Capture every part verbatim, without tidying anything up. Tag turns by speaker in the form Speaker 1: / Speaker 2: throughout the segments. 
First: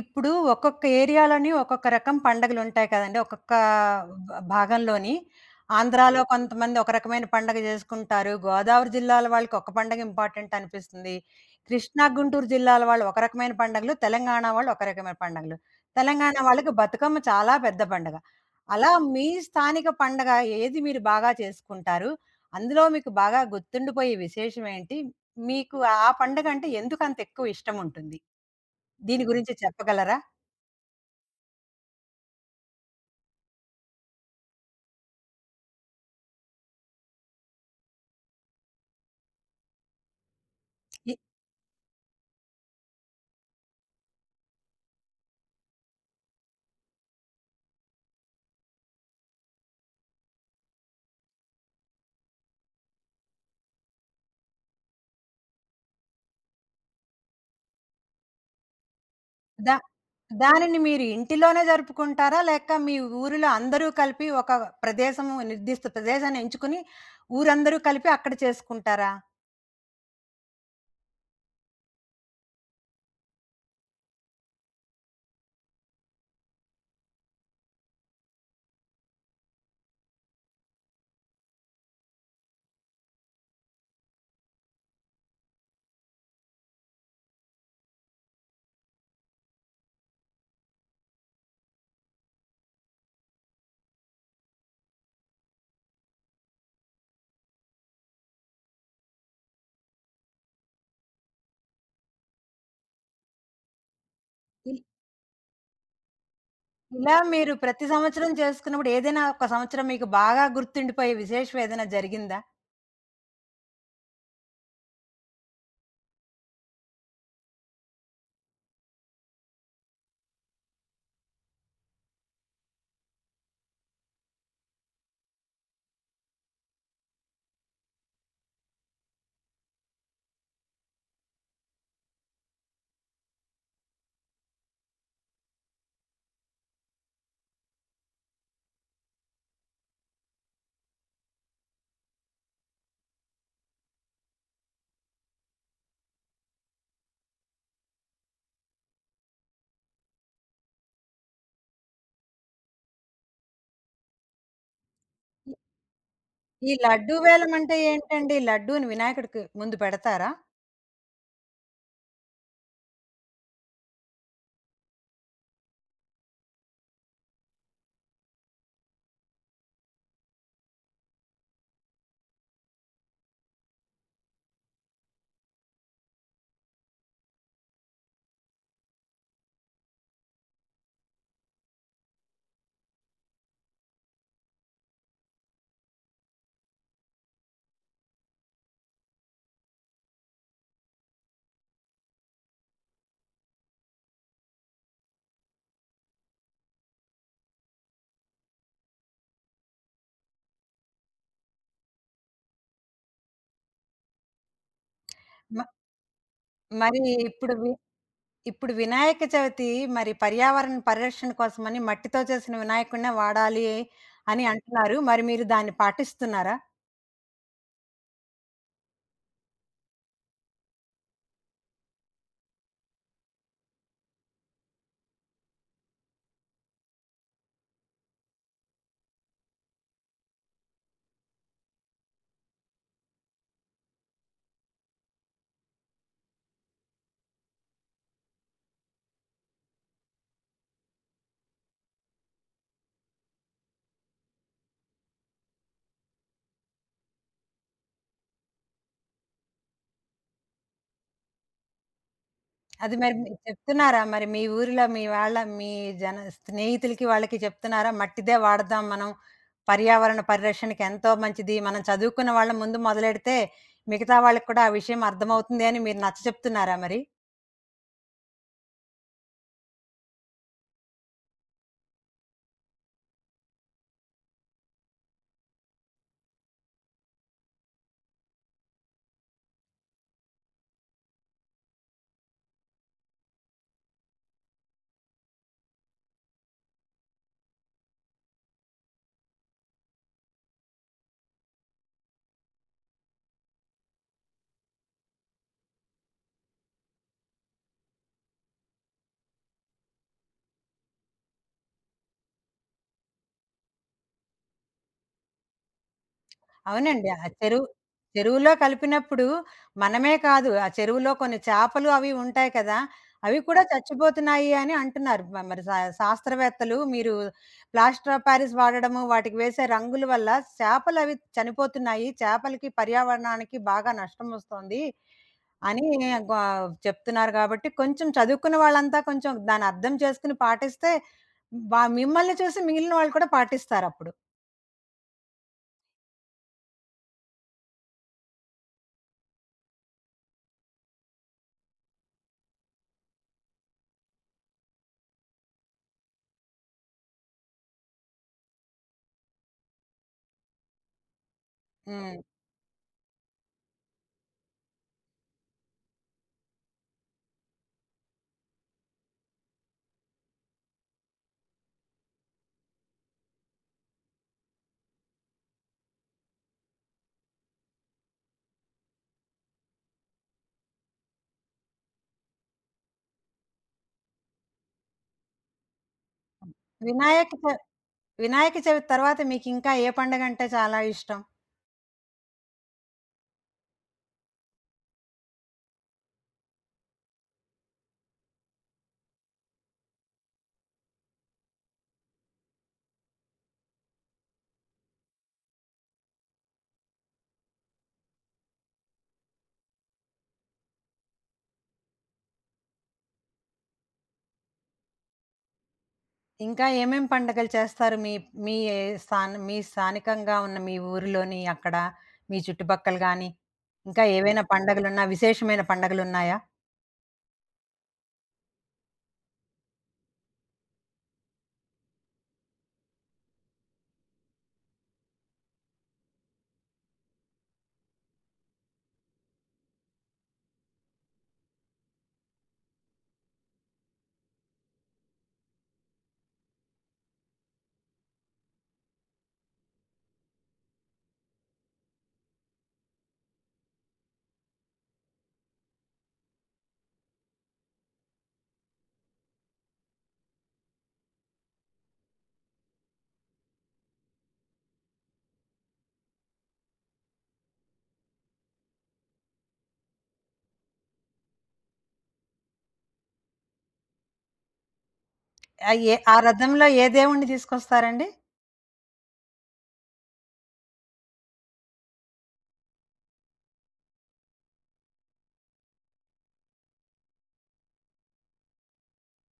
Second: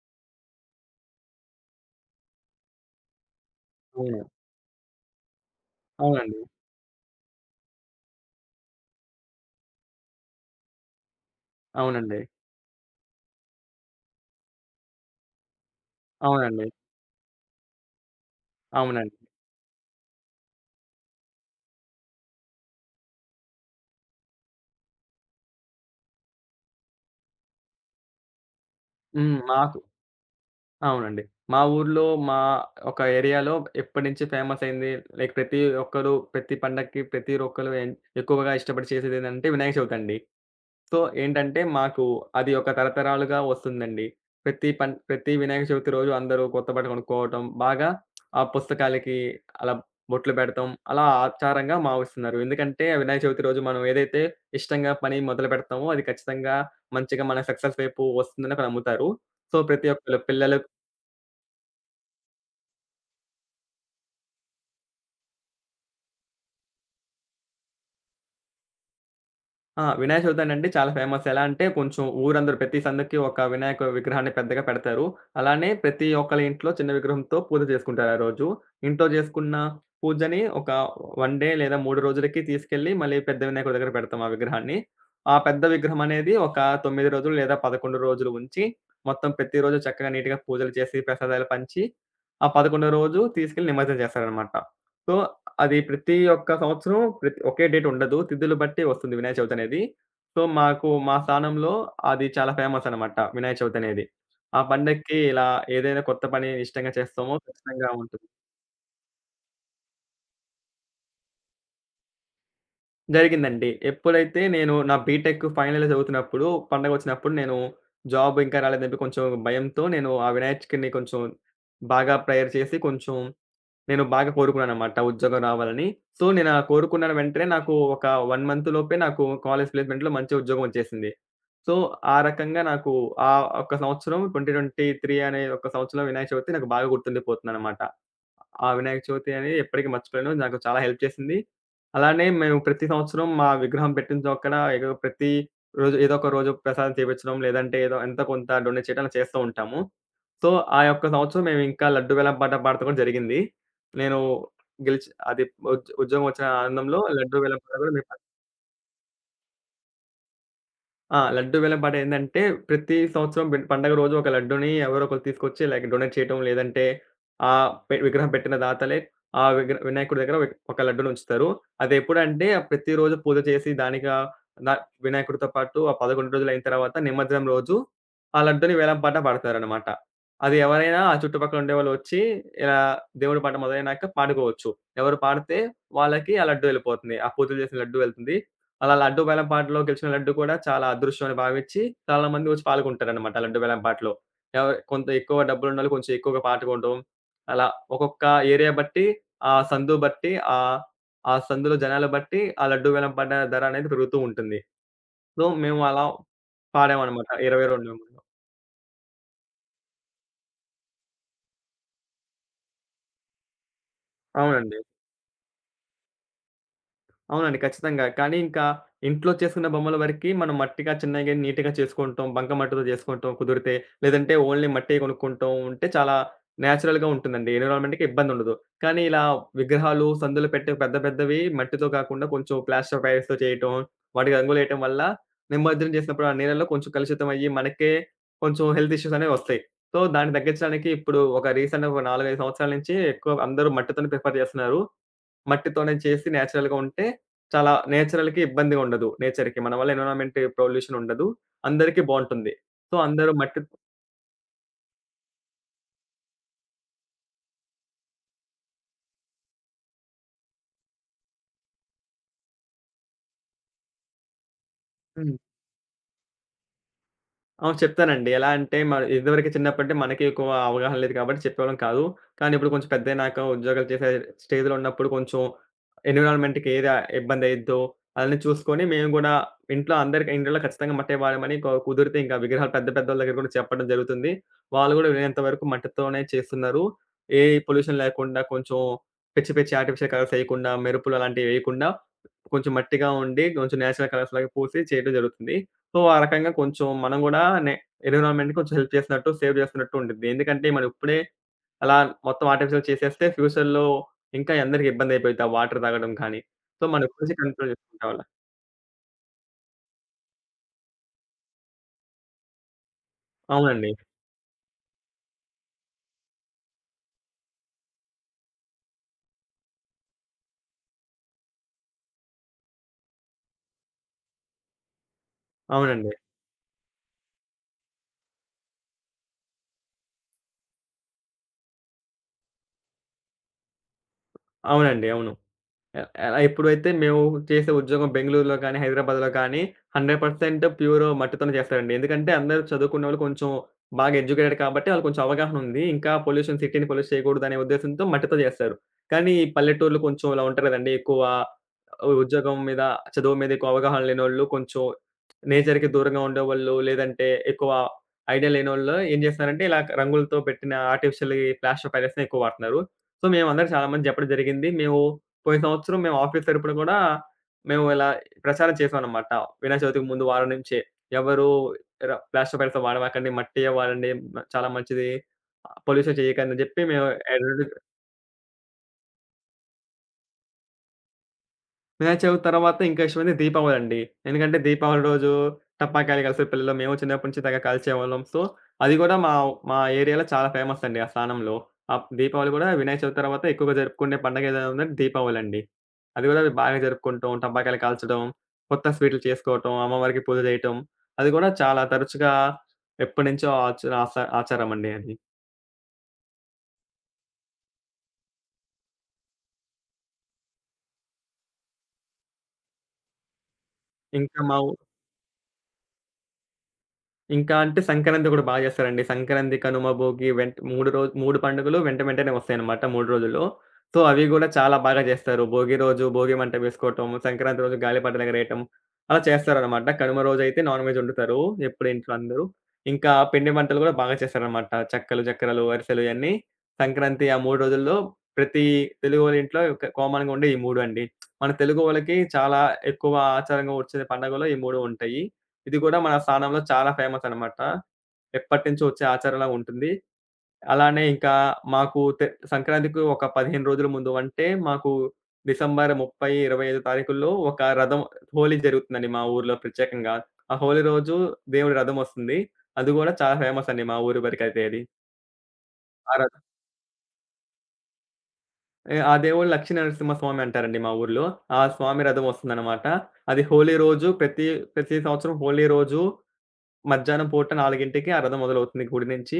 Speaker 1: ఇప్పుడు ఒక్కొక్క ఏరియాలోని ఒక్కొక్క రకం పండగలుంటాయి కదండీ. ఒక్కొక్క
Speaker 2: అవును.
Speaker 1: బ భాగంలోని. ఆంధ్రాలో అవును.
Speaker 2: అవునండి.
Speaker 1: కొంతమంది ఒక రకమైన పండగ జేసుకుంటారు. గోదావరి జిల్లాల వాళ్ళకి ఒక పండగ ఇంపార్టెంట్ అనిపిస్తుంది. కృష్ణా,
Speaker 2: అవునండి.
Speaker 1: గుంటూరు జిల్లాల వాళ్ళు ఒక రకమైన పండగలు. తెలంగాణ వాళ్ళు ఒక రకమైన పండగలు. తెలంగాణ
Speaker 2: అవునండి.
Speaker 1: వాళ్ళకి బతుకమ్మ చాలా పెద్ద పండగ. అలా
Speaker 2: అవునండి.
Speaker 1: మీ స్థానిక పండగ ఏది మీరు బాగా చేసుకుంటారు? అందులో మీకు బాగా గుర్తుండిపోయే విశేషం ఏంటి? మీకు ఆ పండగంటే ఎందుకంత ఎక్కువ ఇష్టముంటుంది? దీని
Speaker 2: హ్మ్.
Speaker 1: గురించి
Speaker 2: మాకు.
Speaker 1: చెప్పగలరా?
Speaker 2: అవునండి. మా ఊర్లో మా ఒక ఏరియాలో ఎప్పటినుంచి ఫేమస్ అయింది. లైక్ ప్రతి ఒక్కరు ప్రతి పండక్కి ప్రతి ఒక్కరు ఎన్ ఎక్కువగా ఇష్టపడి చేసేదేందంటే వినాయక చవితి అండి. సో,
Speaker 1: ఇ
Speaker 2: ఏంటంటే మాకు అది ఒక తరతరాలుగా వస్తుందండి. ప్రతి పన్ ప్రతి వినాయక చవితి రోజు అందరూ కొత్త బట్ట కొనుక్కోవటం, బాగా ఆ పుస్తకాలకి అలా బొట్లు పెడతాం. అలా ఆచారంగా మావిస్తున్నారు. ఎందుకంటే వినాయక చవితి రోజు మనం ఏదైతే ఇష్టంగా పని మొదలు పెడతామో అది ఖచ్చితంగా మంచిగా మన సక్సెస్ వైపు వస్తుందని అక్కడ నమ్ముతారు. సో,
Speaker 1: దా
Speaker 2: ప్రతి ఒక్కళ్ళు పిల్లలు.
Speaker 1: దానిని మీరు ఇంటిలోనే జరుపుకుంటారా? లేక మీ ఊరిలో అందరూ కలిపి ఒక ప్రదేశము నిర్దిష్ట ప్రదేశాన్ని ఎంచుకుని ఊరందరూ కలిపి అక్కడ చేసుకుంటారా?
Speaker 2: ఆ! వినాయక చవితి అనంటే చాలా ఫేమస్. ఎలా అంటే కొంచెం ఊరందరూ ప్రతి సందుకి ఒక వినాయక విగ్రహాన్ని పెద్దగా పెడతారు. అలానే ప్రతి ఒక్కళ్ళ ఇంట్లో చిన్న విగ్రహంతో పూజ చేసుకుంటారు ఆ రోజు. ఇంట్లో చేసుకున్న పూజని ఒక 1 డే లేదా మూడు రోజులకి తీసుకెళ్ళి మళ్ళీ పెద్ద వినాయకుడి దగ్గర పెడతాం ఆ విగ్రహాన్ని. ఆ పెద్ద విగ్రహం అనేది ఒక తొమ్మిది రోజులు లేదా పదకొండు రోజులు ఉంచి, మొత్తం ప్రతిరోజు చక్కగా నీట్‌గా పూజలు చేసి, ప్రసాదాలు పంచి, ఆ పదకొండో రోజు తీసుకెళ్ళి నిమజ్జనం చేస్తారనమాట. సో, అది ప్రతి ఒక్క సంవత్సరం ప్రతి ఒకే డేట్ ఉండదు. తిథులు బట్టి వస్తుంది వినాయక చవితి అనేది. సో, మాకు మా స్థానంలో అది చాలా ఫేమస్ అనమాట వినాయక చవితి అనేది. ఆ
Speaker 1: ఇ
Speaker 2: పండక్కి ఇలా ఏదైనా కొత్త పని ఇష్టంగా
Speaker 1: ఇలా
Speaker 2: చేస్తామో
Speaker 1: మీరు ప్రతి
Speaker 2: ఖచ్చితంగా ఉంటుంది.
Speaker 1: సంవత్సరం చేసుకున్నప్పుడు ఏదైనా ఒక సంవత్సరం మీకు బాగా గుర్తుండిపోయే విశేషం ఏదైనా జరిగిందా?
Speaker 2: జరిగిందండి. ఎప్పుడైతే నేను నా బీటెక్ ఫైనల్ ఇయర్ చదువుతున్నప్పుడు పండగ వచ్చినప్పుడు నేను జాబ్ ఇంకా రాలేదని చెప్పి కొంచెం భయంతో నేను ఆ వినాయకుడిని కొంచెం బాగా ప్రేయర్ చేసి కొంచెం నేను బాగా కోరుకున్నాననమాట ఉద్యోగం రావాలని. సో, నేను ఆ కోరుకున్న వెంటనే నాకు ఒక 1 మంత్ లోపే నాకు కాలేజ్ ప్లేస్‌మెంట్‌లో మంచి ఉద్యోగం వచ్చేసింది. సో, ఆ రకంగా నాకు ఆ ఒక్క సంవత్సరం రెండు వేల ఇరవై మూడు అనే ఒక సంవత్సరంలో వినాయక చవితి నాకు బాగా గుర్తుండిపోతుందనమాట. ఆ వినాయక చవితి అనేది ఎప్పటికి మర్చిపోలేను. నాకు చాలా హెల్ప్ చేసింది. అలానే మేము ప్రతి సంవత్సరం మా విగ్రహం పెట్టిన చోక్కన ఏదో ప్రతి రోజు ఏదో ఒక రోజు ప్రసాదం చేపించడం, లేదంటే ఏదో ఎంతో కొంత డొనేట్ చేయడం అలా చేస్తూ ఉంటాము. సో, ఆ యొక్క సంవత్సరం మేము ఇంకా లడ్డు వేలం పాట పాడటం కూడా జరిగింది. నేను గెలిచి అది
Speaker 1: ఇ
Speaker 2: ఉద్యో ఉద్యోగం వచ్చిన
Speaker 1: ఈ
Speaker 2: ఆనందంలో
Speaker 1: లడ్డూ
Speaker 2: లడ్డు
Speaker 1: వేలం
Speaker 2: వేలం
Speaker 1: అంటే
Speaker 2: పాట కూడా మేము.
Speaker 1: ఏంటండి? లడ్డూని వినాయకుడికి ముందు పెడతారా?
Speaker 2: ఆ! లడ్డూ వేలం పాటేందంటే, ప్రతి సంవత్సరం పె పండగ రోజు ఒక లడ్డూని ఎవరో ఒకళ్ళు తీసుకొచ్చి లైక్ డొనేట్ చేయటం, లేదంటే ఆహ్, పె విగ్రహం పెట్టిన దాతలే ఆ విగ్ర వినాయకుడి దగ్గర విగ్ ఒక లడ్డూనుంచుతారు. అదెప్పుడంటే ఆహ్, ప్రతిరోజు పూజ చేసి దానికా ద వినాయకుడితో పాటు ఆ పదకొండు రోజులయిన తర్వాత నిమజ్జనం రోజు ఆ లడ్డూని వేలం పాట పాడతారనమాట. అది ఎవరైనా ఆ చుట్టుపక్కల ఉండేవాళ్ళు వచ్చి ఇలా దేవుడి పాట మొదలైనాక పాడుకోవచ్చు. ఎవరు పాడితే వాళ్ళకి ఆ లడ్డూ యెళ్ళిపోతుంది. ఆ పూజలు చేసిన లడ్డూ వెళ్తుంది. అలా లడ్డూ బేలం పాటలో గెలిచిన లడ్డు కూడా చాలా అదృష్టం అని భావించి చాలా మంది వచ్చి పాల్గొంటారనమాట లడ్డూ బేలం పాటలో. ఎవరు కొంత ఎక్కువ డబ్బులున్నోళ్ళు కొంచెం ఎక్కువగా పాల్గొనడం. అలా ఒక్కొక్క ఏరియా బట్టి, ఆ సందు బట్టి, ఆహ్, ఆ సందులో జనాలు బట్టి ఆ లడ్డూ బేలం పాట ధర అనేది పెరుగుతూ ఉంటుంది. సో,
Speaker 1: మ
Speaker 2: మేము అలా
Speaker 1: మరి
Speaker 2: పాడామనమాట.
Speaker 1: ఇప్పుడు వి
Speaker 2: ఇరవై రెండు.
Speaker 1: ఇప్పుడు వినాయక చవితి మరి పర్యావరణ పరిరక్షణ కోసమని మట్టితో చేసిన వినాయకుడినే వాడాలి అని
Speaker 2: అవునండి.
Speaker 1: అంటున్నారు. మరి మీరు దాన్ని పాటిస్తున్నారా?
Speaker 2: అవునండి. ఖచ్చితంగా. కానీ ఇంకా ఇంట్లో చేసుకున్న బొమ్మల వరకి మనం మట్టిగా, చిన్నగా, నీట్‌గా చేసుకుంటాం. బంకమట్టితో చేసుకుంటాం కుదిరితే. లేదంటే ఓన్లీ మట్టియే కొనుక్కుంటాం ఉంటే చాలా నేచురల్‌గా ఉంటుందండి. ఎన్విరాన్మెంట్‌కి ఇబ్బందుండదు. కానీ ఇలా విగ్రహాలు, సందులు పెట్టే పెద్ద పెద్దవి మట్టితో కాకుండా కొంచెం ప్లాస్టర్ ఆఫ్ పారిస్‌తో చేయటం, వాటికి రంగులేయటం వల్ల నిమజ్జనం చేసినప్పుడు ఆ నీళ్ళలో కొంచెం కలుషితం అయ్యి మనకే కొంచెం హెల్త్ ఇష్యూస్ అనేవి వస్తాయి. సో, దాన్ని తగ్గించడానికి ఇప్పుడు ఒక రీసెంట్‌గా ఒక నాలుగు, ఐదు సంవత్సరాల నుంచి ఎక్కువ అందరూ మట్టితోనే ప్రిఫర్ చేస్తున్నారు. మట్టితోనే చేసి నేచురల్‌గా ఉంటే చాలా నేచురల్‌కి ఇబ్బందిగా ఉండదు. నేచర్‌కి మన వల్ల ఎన్విరాన్మెంట్ పొల్యూషన్ ఉండదు. అందరికీ బావుంటుంది.
Speaker 1: అది
Speaker 2: సో,
Speaker 1: మరి
Speaker 2: అందరూ
Speaker 1: మీరు
Speaker 2: మట్టి.
Speaker 1: చెప్తున్నారా? మరి మీ ఊరిలో మీ వాళ్ళ మీ జన స్నేహితులకి వాళ్ళకి చెప్తున్నారా? మట్టిదే వాడదాం మనం. పర్యావరణ పరిరక్షణకి ఎంతో మంచిది. మనం చదువుకున్న వాళ్ళం ముందు మొదలెడితే మిగతా వాళ్ళకి కూడా ఆ విషయం
Speaker 2: హ్మ్.
Speaker 1: అర్థమవుతుంది అని మీరు నచ్చచెప్తున్నారా మరి?
Speaker 2: ఆ! చెప్తానండి. ఎలా అంటే మ ఇదివరకు చిన్నప్పుడంటే మనకి ఎక్కువ అవగాహన లేదు కాబట్టి చెప్పేవాళ్ళం కాదు. కానీ ఇప్పుడు కొంచెం పెద్దయినాక ఉద్యోగాలు చేసే స్టేజ్‌లో ఉన్నప్పుడు కొంచెం ఎన్విరాన్మెంట్‌కి ఏది ఇబ్బందయిద్దో అన్నీ చూసుకొని మేము గూడా ఇంట్లో అందరికి ఇండ్లలో ఖచ్చితంగా మట్టే వాడమని కు కుదిరితే ఇంకా విగ్రహాలు పెద్ద పెద్దోళ్ళ దగ్గర కూడా చెప్పడం జరుగుతుంది. వాళ్ళు గూడా వీలైనంత వరకు మట్టితోనే చేస్తున్నారు. ఏ పొల్యూషన్ లేకుండా కొంచెం పిచ్చి పిచ్చి ఆర్టిఫిషియల్ కలర్స్ ఎయకుండా, మెరుపులు అలాంటివి ఎయకుండా కొంచెం మట్టిగా ఉండి, కొంచెం నేచురల్ కలర్స్ లాగా పూసి చేయడం జరుగుతుంది. సో, ఆ రకంగా కొంచెం మనం గూడా నే ఎన్విరాన్మెంట్‌ని కొంచెం హెల్ప్ చేసినట్టు, సేవ్ చేస్తున్నట్టు ఉండిద్ది. ఎందుకంటే, మనం ఇప్పుడే అలా మొత్తం ఆర్టిఫిషియల్ చేసేస్తే ఫ్యూచర్‌లో ఇంకా అందరికి ఇబ్బంది అయిపోయిద్ది. ఆ వాటర్ తాగడం కానీ. సో, మనం
Speaker 1: అవునండి.
Speaker 2: ఇప్పటి
Speaker 1: ఆ
Speaker 2: నుంచి
Speaker 1: చెరువు
Speaker 2: కంట్రోల్ చేసుకుంటే వల్ల.
Speaker 1: చెరువులో కలిపినప్పుడు మనమే కాదు, ఆ చెరువులో కొన్ని చేపలు అవి ఉంటాయి కదా! అవి కూడా
Speaker 2: అవునండి.
Speaker 1: చచ్చిపోతున్నాయి అని అంటున్నారు. మ మరి శా శాస్త్రవేత్తలు మీరు ప్లాస్టర్ ఆఫ్ పారిస్ వాడడము, వాటికి వేసే రంగుల వల్ల చేపలవి చనిపోతున్నాయి. చేపలకి, పర్యావరణానికి బాగా నష్టమొస్తోంది అని
Speaker 2: అవునండి.
Speaker 1: గొ చెప్తున్నారు కాబట్టి, కొంచెం చదువుకున్న వాళ్ళంతా కొంచెం దాన్ని అర్థం చేసుకొని పాటిస్తే బా మిమ్మల్ని చూసి మిగిలిన వాళ్ళు కూడా పాటిస్తారప్పుడు.
Speaker 2: అవునండి. అవును. అ అలా ఎప్పుడైతే మేము చేసే ఉద్యోగం బెంగుళూరులో కానీ, హైదరాబాద్‌లో కానీ నూరు శాతం ప్యూర్ మట్టితోనే చేస్తారండి. ఎందుకంటే అందరూ చదువుకున్నోళ్ళు కొంచెం బాగా ఎడ్యుకేటెడ్ కాబట్టి వాళ్ళకి కొంచెం అవగాహన ఉంది. ఇంకా పొల్యూషన్ సిటీని పొల్యూట్ చేయకూడదనే ఉద్దేశంతో మట్టితో చేస్తారు. కానీ ఈ పల్లెటూర్లు కొంచెం ఇలా ఉంటారు కదండీ! ఎక్కువ
Speaker 1: హ్మ్.
Speaker 2: ఉద్యోగం మీద, చదువు మీద ఎక్కువ అవగాహన లేనోళ్ళు, కొంచెం నేచర్‌కి దూరంగా ఉండేవాళ్ళు, లేదంటే ఎక్కువ ఐడియా లేనోళ్ళు ఏం చేస్తున్నారంటే ఇలా రంగులతో పెట్టిన ఆర్టిఫిషియల్ ఈ ప్లాస్టర్ పైరెట్స్‌ని ఎక్కువ వాడుతున్నారు. సో, మేమందరం చాలా మంది చెప్పడం జరిగింది. మేము పోయిన సంవత్సరం మేము ఆఫీస్ తరపున గూడా మేము ఇలా ప్రచారం చేసామనమాట. వినాయక చవితికి ముందు వారం నుంచే. ఎవరు ర ప్లాస్టర్ పైల్స్ వాడమాకండి, మట్టియే వాడండి. మ- చాలా మంచిది. పొల్యూషన్ చేయకండి అని జెప్పి మేము.
Speaker 1: వినాయక చ వినాయక చవితి తర్వాత మీకు ఇంకా ఏ పండగ అంటే చాలా ఇష్టం?
Speaker 2: వినాయక చవితి తర్వాత ఇంకా ఇష్టమైంది దీపావళండి. ఎందుకంటే దీపావళి రోజు టపాకాయలు కాల్చే పిల్లలు. మేము చిన్నప్పటి నుంచి తెగ కాల్చేవాళ్ళం. సో, అది గూడా మా మా ఏరియాలో చాలా ఫేమస్ అండి ఆ స్థానంలో. ఆహ్, దీపావళి గూడా వినాయక చవితి తర్వాత ఎక్కువగా జరుపుకునే పండగ ఏదైనా ఉందంటే దీపావళండి. అది గూడా బాగా జరుపుకుంటాం. టపాకాయలు కాల్చడం, కొత్త స్వీట్లు చేసుకోవటం, అమ్మవారికి పూజ చేయటం. అది గూడా చాలా తరచుగా ఎప్పటినుంచో ఆచ ఆస ఆచారం అండి అది.
Speaker 1: ఇంకా ఏమేం పండగలు చేస్తారు? మీ మీ ఏ స్థాన మీ స్థానికంగా ఉన్న మీ ఊరిలోని అక్కడ, మీ చుట్టుపక్కల గాని, ఇంకా
Speaker 2: ఇంకా
Speaker 1: ఏవైనా
Speaker 2: మా ఊ
Speaker 1: పండగలున్నా విశేషమైన పండగలున్నాయా?
Speaker 2: ఇంకా అంటే సంక్రాంతి గూడా బా జేస్తారండి. సంక్రాంతి, కనుమ, భోగి వెంట్ మూడు రోజు మూడు పండుగలు వెంట వెంటనే వస్తాయన్నమాట మూడు రోజుల్లో. సో, అవి గూడా చాలా బాగా జేస్తారు. భోగి రోజు భోగి మంట వేసుకోవటం, సంక్రాంతి రోజు గాలిపట ఎగరేయటం అలా చేస్తారన్నమాట. కనుమ రోజైతే నాన్ వెజ్ వండుతారు ఎప్పుడు ఇంట్లో అందరూ. ఇంకా పిండి వంటలు గూడా బాగా చేస్తారన్నమాట. చెక్కలు, జక్కరలు, అరిసెలు ఇయన్నీ సంక్రాంతి ఆ మూడు రోజుల్లో ప్రతి తెలుగోళ్ళ ఇంట్లో క కామన్‌గా ఉండే ఈ మూడు అండి. మన తెలుగు వాళ్ళకి చాలా ఎక్కువ ఆచారంగా వచ్చే పండగలు ఈ మూడు ఉంటాయి. ఇది గూడా మన స్థానంలో చాలా ఫేమస్ అనమాట. ఎప్పటినుంచో వచ్చే ఆచారంలా ఉంటుంది. అలానే ఇంకా మాకు తె సంక్రాంతికి ఒక పదిహేను రోజుల ముందు అంటే మాకు డిసెంబర్ ముప్ఫై, ఇరవై ఐదు తారీఖుల్లో ఒక రథం హోలీ జరుగుతుందండి మా ఊర్లో ప్రత్యేకంగా. ఆ హోలీ రోజు దేవుడి రథం వస్తుంది. అది గూడా చాలా ఫేమస్ అండి మా ఊరి వరకైతే అది.
Speaker 1: ఆహ్, ఏ ఆ
Speaker 2: ఆ రథ
Speaker 1: రథంలో ఏ దేవుడిని తీసుకొస్తారండి?
Speaker 2: ఆ దేవుడు లక్ష్మీ నరసింహస్వామి అంటారండి మా ఊర్లో. ఆ స్వామి రథం వస్తుందనమాట. అది హోలీ రోజు ప్రతి, ప్రతి సంవత్సరం హోలీ రోజు మధ్యాహ్నం పూట నాలుగింటికి ఆ రథం మొదలవుతుంది గుడి నుంచి.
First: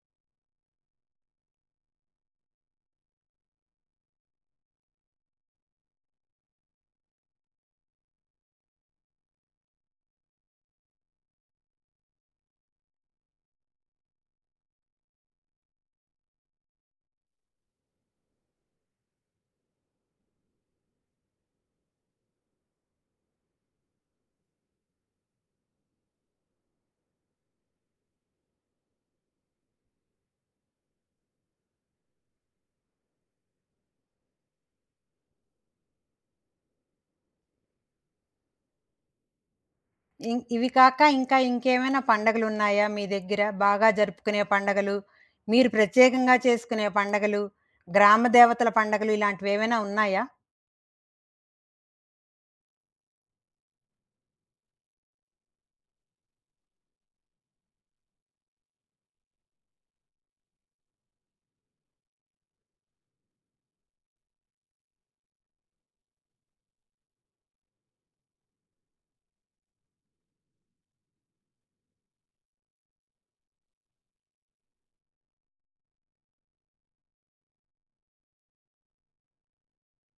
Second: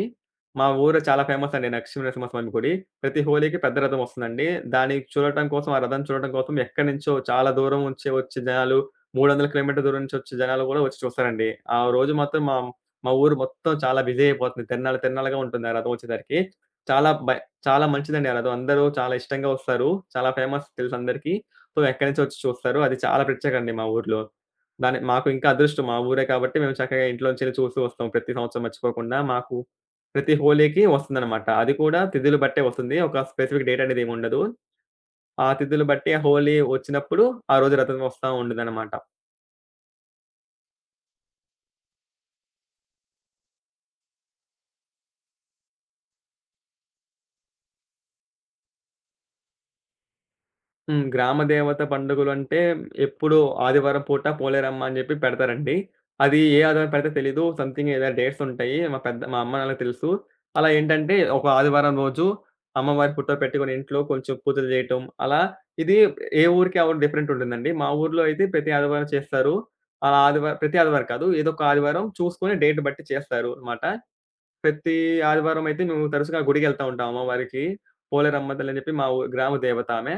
Speaker 2: మా ఊరు చాలా ఫేమస్ అండి నరసింహనరసింహస్వామి గుడి. ప్రతి హోలీకి పెద్ద రథం వస్తుందండి. దాన్ని చూడటం కోసం, ఆ రథం చూడటం కోసం ఎక్కడి నుంచో చాలా దూరం నుంచి వచ్చే జనాలు, మూడు వందల కిలోమీటర్ల దూరం నుంచి వచ్చే జనాలు కూడా వచ్చి చూస్తారండి. ఆ రోజు మాత్రం మా మా ఊరు మొత్తం చాలా బిజీ అయిపోతుంది. తిరనాల తిరనాలగా ఉంటుంది ఆ రథం వచ్చేసరికి. చాలా బై చాలా మంచిదండి ఆ రథం. అందరూ చాలా ఇష్టంగా వస్తారు. చాలా ఫేమస్ తెలుసందరికీ. సో, ఎక్కడి నుంచో వచ్చి చూస్తారు. అది చాలా ప్రత్యేకమండి మా ఊర్లో. దాని మాకు ఇంకా అదృష్టం మా ఊరే కాబట్టి మేము చక్కగా ఇంట్లో నుంచెల్లి చూస్తూ వస్తాం. ప్రతి సంవత్సరం మర్చిపోకుండా మాకు ప్రతి హోలీకి వస్తుందనమాట. అది కూడా తిథులు బట్టే వస్తుంది. ఒక స్పెసిఫిక్ డేట్ అనేది ఏముండదు. ఆ తిథులు బట్టి ఆ హోలీ వచ్చినప్పుడు ఆ రోజు రథం వస్తా ఉండుదనమాట.
Speaker 1: ఇం ఇవి కాక ఇంకా ఇంకేమైనా పండగలున్నాయా మీ దగ్గర? బాగా జరుపుకునే పండగలు, మీరు ప్రత్యేకంగా చేసుకునే పండగలు, గ్రామ దేవతల పండగలు ఇలాంటివేవైనా ఉన్నాయా?
Speaker 2: హ్మ్. గ్రామ దేవత పండుగలంటే ఎప్పుడో ఆదివారం పూట పోలేరమ్మ అని జెప్పి పెడతారండి. అది ఏ ఆదివారం పెడతారో తెలీదు. సంథింగ్ ఏదో డేట్స్ ఉంటాయి. మా పెద్ద మా అమ్మ, నాన్నకి తెలుసు. అలా ఏంటంటే ఒక ఆదివారం రోజు అమ్మవారి పుట్టో పెట్టుకొని ఇంట్లో కొంచెం పూజలు జేయటం. అలా ఇది ఏ ఊరికి ఆ ఊరు డిఫరెంట్ ఉంటుందండి. మా ఊర్లో అయితే ప్రతి ఆదివారం చేస్తారు. ఆ ఆదివారం ప్రతి ఆదివారం కాదు. ఏదో ఒక ఆదివారం చూసుకొని డేట్ బట్టి చేస్తారు మాట. ప్రతి ఆదివారం అయితే మేము తరచుగా గుడికెళ్తా ఉంటాం అమ్మవారికి. పోలేరమ్మ తల్లి అని చెప్పి మా ఊ గ్రామ దేవత ఆమె.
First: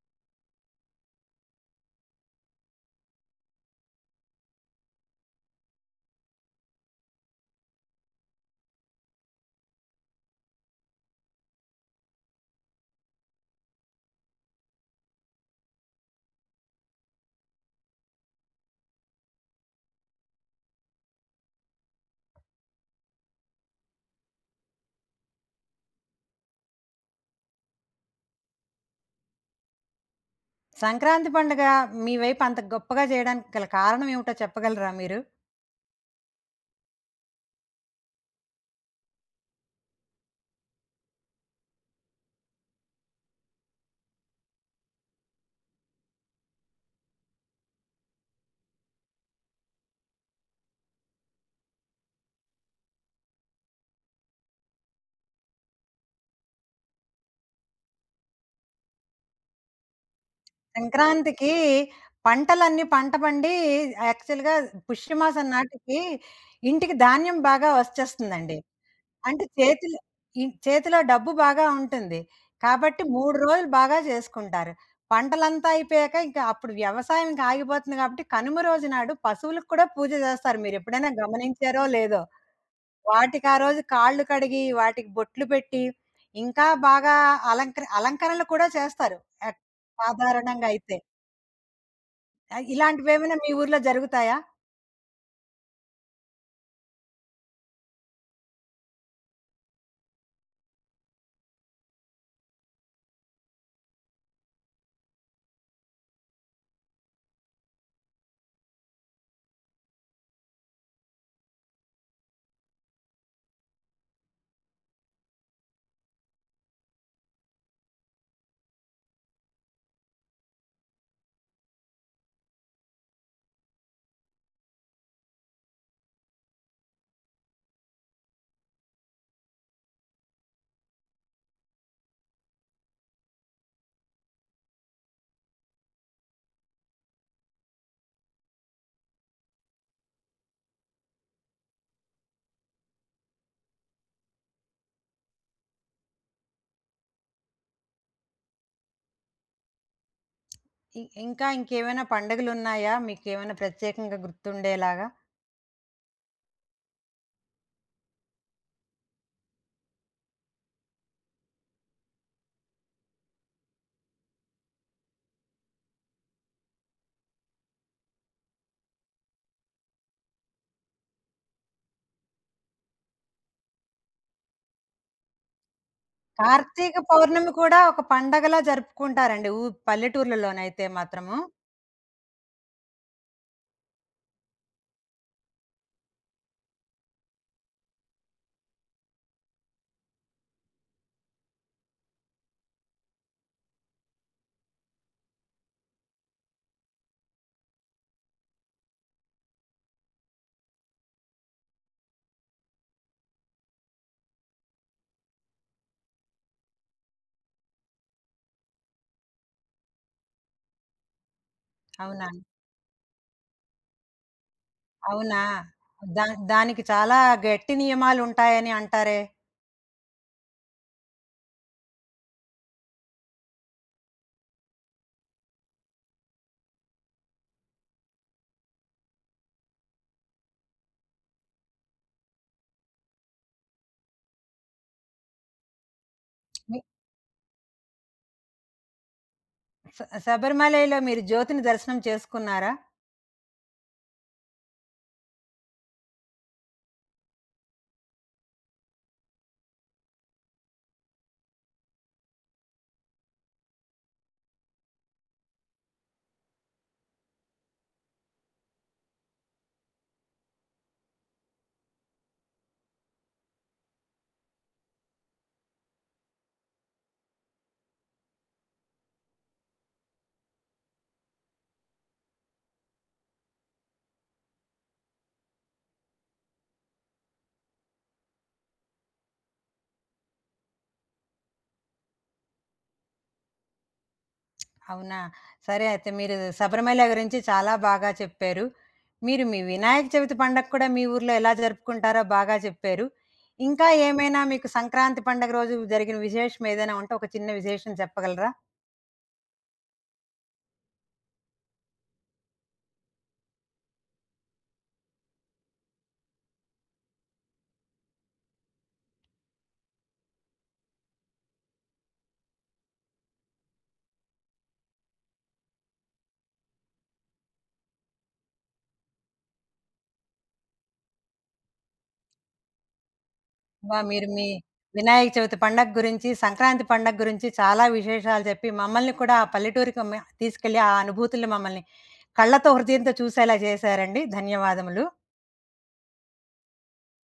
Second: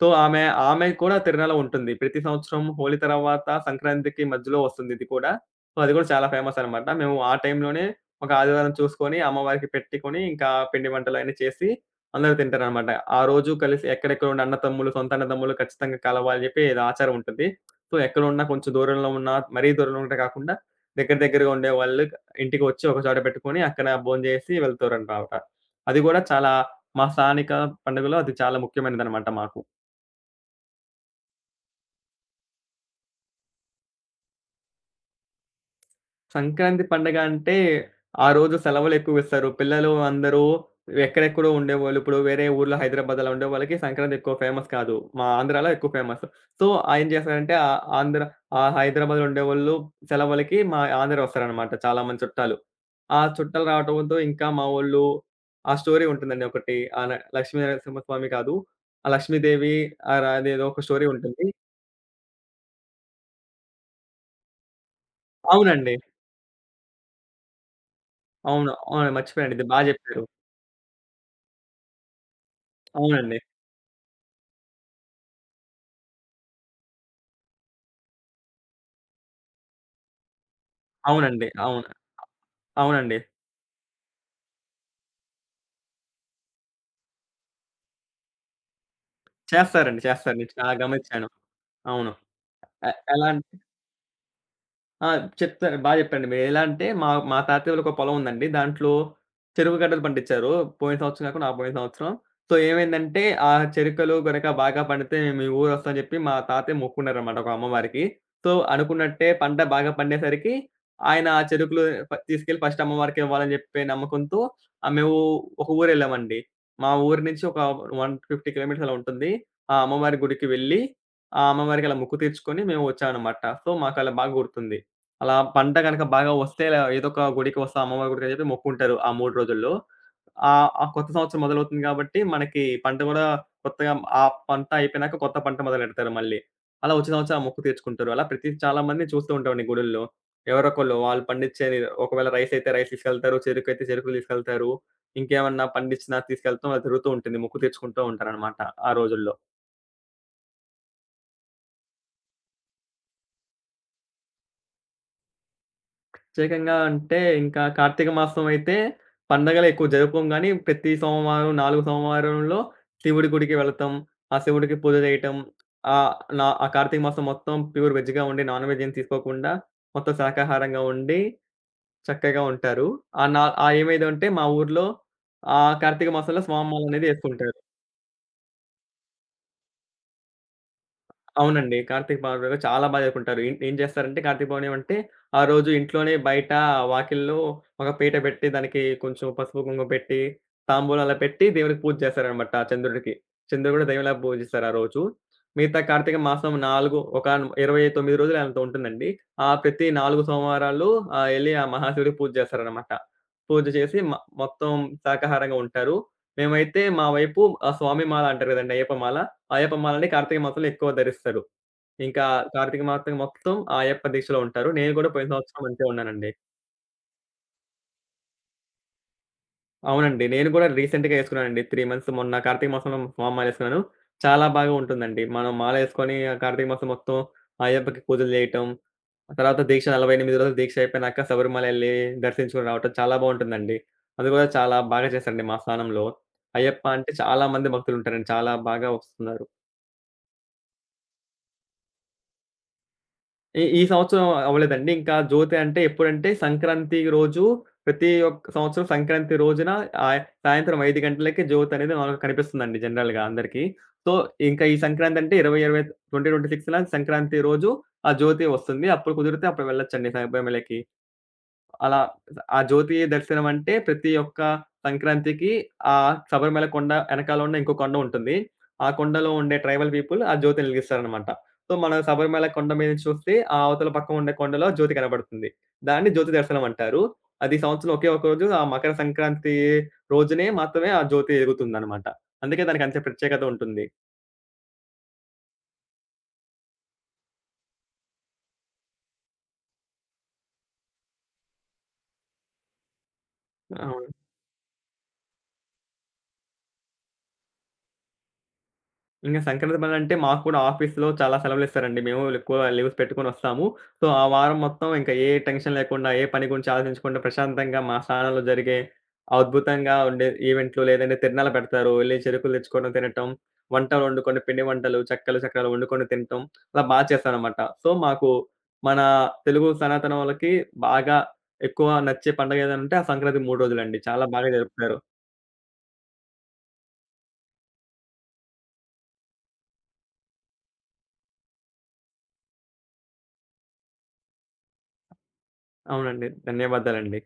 Speaker 2: సో, ఆమె ఆమె కూడా తిరునల ఉంటుంది. ప్రతి సంవత్సరం హోలీ తర్వాత సంక్రాంతికి మధ్యలో వస్తుంది ఇది కూడా. సో, అది కూడా చాలా ఫేమస్ అనమాట. మేము ఆ టైంలోనే ఒక ఆదివారం చూసుకొని అమ్మవారికి పెట్టుకొని ఇంకా పిండి వంటలన్నీ చేసి అందరూ తింటారనమాట. ఆ రోజు కలిసి ఎక్కడెక్కడ ఉన్న అన్నదమ్ములు, సొంత అన్నదమ్ములు ఖచ్చితంగా కలవాలి అని చెప్పి ఏదో ఆచారం ఉంటుంది. సో, ఎక్కడున్నా కొంచెం దూరంలో ఉన్న మరీ దూరంలో ఉంటే కాకుండా దగ్గర దగ్గరగా ఉండేవాళ్ళు ఇంటికి వచ్చి ఒక చోట పెట్టుకొని అక్కడ భోంచేసి వెళ్తారనమాట. అది గూడా చాలా మా స్థానిక పండుగలో అది చాలా ముఖ్యమైనదనమాట మాకు.
Speaker 1: సంక్రాంతి పండుగ మీ వైపు అంత గొప్పగా చేయడానికి గల కారణం ఏమిటో చెప్పగలరా మీరు?
Speaker 2: సంక్రాంతి పండగ అంటే, ఆ రోజు సెలవులెక్కువిస్తారు. పిల్లలు అందరూ ఎక్కడెక్కడో ఉండేవాళ్ళు. ఇప్పుడు వేరే ఊర్లో హైదరాబాద్ అలా ఉండేవాళ్ళకి సంక్రాంతి ఎక్కువ ఫేమస్ కాదు. మా ఆంధ్రాలో ఎక్కువ ఫేమస్. సో, ఆయన చేస్తారంటే ఆహ్, ఆంధ్ర ఆహ్, హైదరాబాద్‌లో ఉండేవోళ్ళు సెలవులకి మా ఆంధ్ర వస్తారనమాట చాలా మంది చుట్టాలు. ఆ చుట్టాలు రావటంతో ఇంకా మా వోళ్ళు ఆ స్టోరీ ఉంటుందండి ఒకటి. ఆ ల లక్ష్మీ నరసింహస్వామి కాదు. ఆ లక్ష్మీదేవి ఆహ్, ర అదేదో ఒక స్టోరీ ఉంటుంది.
Speaker 1: సంక్రాంతికి పంటలన్నీ పంట పండి యాక్చువల్‌గా పుష్యమాసం
Speaker 2: అవునండి.
Speaker 1: నాటికి ఇంటికి ధాన్యం బాగా వచ్చేస్తుందండి.
Speaker 2: అవును. అవును.
Speaker 1: అంటే
Speaker 2: మర్చిపోయాను. ఇది బా
Speaker 1: చేతిలో
Speaker 2: జెప్పారు.
Speaker 1: ఇ చేతిలో డబ్బు బాగా ఉంటుంది. కాబట్టి మూడు
Speaker 2: అవునండి.
Speaker 1: రోజులు బాగా చేసుకుంటారు. పంటలంతా అయిపోయాక ఇంక అప్పుడు వ్యవసాయం ఇంక ఆగిపోతుంది కాబట్టి కనుమ రోజు నాడు పశువులకు కూడా పూజ చేస్తారు. మీరెప్పుడైనా
Speaker 2: అవునండి.
Speaker 1: గమనించారో
Speaker 2: అవును.
Speaker 1: లేదో?
Speaker 2: అవునండి.
Speaker 1: వాటికి ఆ రోజు కాళ్ళు కడిగి, వాటికి బొట్లు పెట్టి, ఇంకా బాగా అలంకర అలంకరణలు కూడా చేస్తారు. ఎట్
Speaker 2: చేస్తారండి. చేస్తారు. నేను
Speaker 1: సాధారణంగా
Speaker 2: చాలా
Speaker 1: అయితే.
Speaker 2: గమనిచ్చాను. అవును.
Speaker 1: ఆహ్,
Speaker 2: ఎ ఎలా
Speaker 1: ఇలాంటివేమైనా
Speaker 2: అం
Speaker 1: మీ ఊర్లో జరుగుతాయా?
Speaker 2: ఆ! చెప్తాను. బా చెప్పారండి మీరు. ఎలా అంటే మా మా తాతయ్య వాళ్ళకి ఒక పొలం ఉందండి. దాంట్లో చెరుకు గడ్డలు పండించారు. పోయిన సంవత్సరం కాకుండా ఆ పోయిన సంవత్సరం. సో, ఏమైందంటే ఆ చెరుకులు గనక బాగా పండితే మేము మీ ఊరు వస్తామని చెప్పి మా తాతయ్య మొక్కుకున్నారనమాట ఒక అమ్మవారికి. సో, అనుకున్నట్టే పంట బాగా పండేసరికి ఆయన ఆ చెరుకులు ఫ తీసుకెళ్ళి ఫస్ట్ అమ్మవారికే ఇవ్వాలని చెప్పే నమ్మకంతో ఆహ్, మేము ఒక ఊరెళ్ళామండి. మా ఊరు నుంచి ఒక నూట యాభై కిలోమీటర్స్ అలా ఉంటుంది. ఆ అమ్మవారి గుడికి వెళ్ళి, ఆ అమ్మవారికి అలా మొక్కు తీర్చుకొని మేము వచ్చామనమాట. సో, మాకలా బాగా గుర్తుంది. అలా పంట గనక బాగా వస్తే ల ఏదో ఒక గుడికి వస్తా, అమ్మవారి గుడికి అని చెప్పి మొక్కుకుంటారు ఆ మూడు రోజుల్లో. ఆహ్, ఆ కొత్త సంవత్సరం మొదలవుతుంది కాబట్టి, మనకి పంట గూడా కొత్తగా ఆ పంట అయిపోయినాక కొత్త పంట మొదలెడతారు మళ్ళీ. అలా వచ్చే సంవత్సరం ఆ మొక్కు తీర్చుకుంటారు. అలా ప్రతి చాలా మందిని చూస్తూ ఉంటామండి గుడుల్లో. ఎవరొకళ్ళు వాళ్ళు పండించేది ఒకవేళ రైస్ అయితే రైస్ తీసుకెళ్తారు, చెరుకైతే చెరుకులు తీసుకెళ్తారు. ఇంకేమన్నా పండించినా తీసుకెళ్తాం. అలా జరుగుతూ ఉంటుంది. మొక్కు తీర్చుకుంటూ ఉంటారనమాట ఆ రోజుల్లో.
Speaker 1: ఇ ఇంకా ఇంకేమైనా పండుగలున్నాయా? మీకేమైనా ప్రత్యేకంగా గుర్తుండేలాగా?
Speaker 2: ప్రత్యేకంగా అంటే ఇంకా కార్తీక మాసం అయితే పండగలు ఎక్కువ జరుపుకోము గానీ, ప్రతి సోమవారం నాలుగు సోమవారంలో శివుడి గుడికి వెళతాం. ఆ శివుడికి పూజ చేయటం. ఆహ్, నా ఆ కార్తీక మాసం మొత్తం ప్యూర్ వెజ్‌గా ఉండి నాన్ వెజ్ ఏం తీసుకోకుండా మొత్తం శాకాహారంగా ఉండి చక్కగా ఉంటారు. ఆ! నా ఆ ఏమైందంటే మా ఊర్లో ఆ కార్తీక మాసంలో స్వామి
Speaker 1: కార్తీక
Speaker 2: మాలనేది
Speaker 1: పౌర్ణమి
Speaker 2: యేసుకుంటారు.
Speaker 1: కూడా ఒక పండగలా జరుపుకుంటారండి. ఊ పల్లెటూర్లలోనైతే మాత్రము.
Speaker 2: అవునండి. కార్తీక పౌర్ణమి రోజు చాలా బా జరుపుకుంటారు. ఏం ఏం చేస్తారంటే కార్తీక పౌర్ణమి అంటే, ఆ రోజు ఇంట్లోనే బయట వాకిలిలో ఒక పీట పెట్టి, దానికి కొంచెం పసుపు, కుంకుమ పెట్టి, తాంబూలాలు పెట్టి దేవుడికి పూజ చేస్తారనమాట చంద్రుడికి. చంద్రుడు కూడా దేవుడిలాగా పూజిస్తారు ఆ రోజు. మిగతా కార్తీక మాసం నాలుగు ఒక ఇరవై తొమ్మిది రోజులు ఎంతో ఉంటుందండి. ఆ ప్రతి నాలుగు సోమవారాలు ఆహ్, ఎళ్లి ఆ మహాశివుడికి పూజ చేస్తారనమాట. పూజ చేసి మ మొత్తం శాకాహారంగా ఉంటారు. మేమైతే మా వైపు ఆ స్వామి మాల అంటారు కదండీ! అయ్యప్ప మాల. అయ్యప్పమాలని కార్తీక మాసంలో ఎక్కువ ధరిస్తారు. ఇంకా
Speaker 1: అవునా?
Speaker 2: కార్తీక మాసం మొత్తం ఆ అయ్యప్ప దీక్షలో ఉంటారు. నేను కూడా పోయిన
Speaker 1: అవునా?
Speaker 2: సంవత్సరం అంతే
Speaker 1: దా
Speaker 2: ఉన్నానండి.
Speaker 1: దానికి చాలా గట్టి నియమాలుంటాయని అంటారే!
Speaker 2: అవునండి. నేను కూడా రీసెంట్‌గా ఏసుకున్నానండి. మూడు మంత్స్ మొన్న కార్తీక మాసంలో మామలేసుకున్నాను. చాలా బాగా ఉంటుందండి. మనం మాలేసుకొని ఆ కార్తీక మాసం మొత్తం ఆ అయ్యప్పకి పూజలు జేయటం, ఆ తర్వాత దీక్ష నలభై ఎనిమిది రోజులు దీక్ష అయిపోయినాక శబరిమల ఎళ్లి దర్శించుకొని రావటం చాలా బావుంటుందండి. అది కూడా చాలా బాగా చేశారండి మా స్థానంలో.
Speaker 1: మీ
Speaker 2: అయ్యప్ప అంటే చాలా మంది భక్తులుంటారండి. చాలా బాగా వస్తున్నారు.
Speaker 1: శబరిమలలో మీరు జ్యోతిని దర్శనం చేసుకున్నారా?
Speaker 2: ఈ ఈ సంవత్సరం అవ్వలేదండి. ఇంకా జ్యోతి అంటే ఎప్పుడంటే సంక్రాంతి రోజు ప్రతి ఒక్క సంవత్సరం సంక్రాంతి రోజున ఆహ్, సాయంత్రం ఐదు గంటలకి జ్యోతనేది మనకు కనిపిస్తుందండి జనరల్‌గా అందరికీ. సో, ఇంకా ఈ సంక్రాంతి అంటే ఇరవై, ఇరవై 2026న సంక్రాంతి రోజు ఆ జ్యోతి వస్తుంది. అప్పుడు కుదిరితే అప్పుడు వెళ్ళొచ్చండి శబరిమలకి. అలా ఆ జ్యోతి దర్శనం అంటే ప్రతి ఒక్క సంక్రాంతికి ఆ శబరిమల కొండ ఎనకాల ఉన్న ఇంకో కొండ ఉంటుంది. ఆ కొండలో ఉండే ట్రైబల్ పీపుల్ ఆ జ్యోతిని వెలిగిస్తారనమాట. సో, మనం శబరిమల కొండ మీద నుంచి చూస్తే ఆ అవతల పక్క ఉండే కొండలో జ్యోతి కనబడుతుంది. దాన్ని జ్యోతి దర్శనం అంటారు. అది సంవత్సరంలో ఒకే ఒక రోజు ఆ మకర సంక్రాంతి రోజునే మాత్రమే ఆ జ్యోతి ఎలుగుతుందనమాట. అందుకే దానికంత ప్రత్యేకత ఉంటుంది.
Speaker 1: అవునా! సరే అయితే మీరు శబరిమల గురించి చాలా బాగా చెప్పారు. మీరు మీ వినాయక చవితి పండగ కూడా మీ ఊర్లో ఎలా జరుపుకుంటారో బాగా చెప్పారు. ఇంకా
Speaker 2: అవును.
Speaker 1: ఏమైనా మీకు సంక్రాంతి పండగ రోజు జరిగిన విశేషం ఏదైనా ఉంటే ఒక చిన్న విశేషం చెప్పగలరా?
Speaker 2: ఇంక సంక్రాంతి పండగంటే మాకు కూడా ఆఫీస్‌లో చాలా సెలవులిస్తారండి. మేము ఎక్కువ లీవ్స్ పెట్టుకొనొస్తాము. సో, ఆ వారం మొత్తం ఇంకా ఏ టెన్షన్ లేకుండా, ఏ పని గురించి ఆలోచించకుండా ప్రశాంతంగా మా స్థానంలో జరిగే అద్భుతంగా ఉండే ఈవెంట్లు లేదంటే తిరణాలు పెడతారు. వెళ్లి చెరుకులు తెచ్చుకోవడం, తినటం, వంటలు వండుకొని, పిండి వంటలు, చెక్కలు, చక్రాలు వండుకొని తినటం అలా బా చేస్తారనమాట. సో, మాకు మన తెలుగు సనాతనోళ్ళకి బాగా ఎక్కువ నచ్చే పండగ ఏదైనా ఉంటే ఆ సంక్రాంతి మూడు
Speaker 1: అబ్బా!
Speaker 2: రోజులండి. చాలా
Speaker 1: మీరు మీ
Speaker 2: బాగా జరుపుతారు.
Speaker 1: వినాయక చవితి పండగ గురించి, సంక్రాంతి పండగ గురించి చాలా విశేషాలు చెప్పి మమ్మల్ని కూడా ఆ పల్లెటూరికి మ తీసుకెళ్ళి ఆ అనుభూతులు మమ్మల్ని కళ్ళతో, హృదయంతో చూసేలా చేశారండి. ధన్యవాదములు.
Speaker 2: అవునండి. ధన్యవాదాలండి.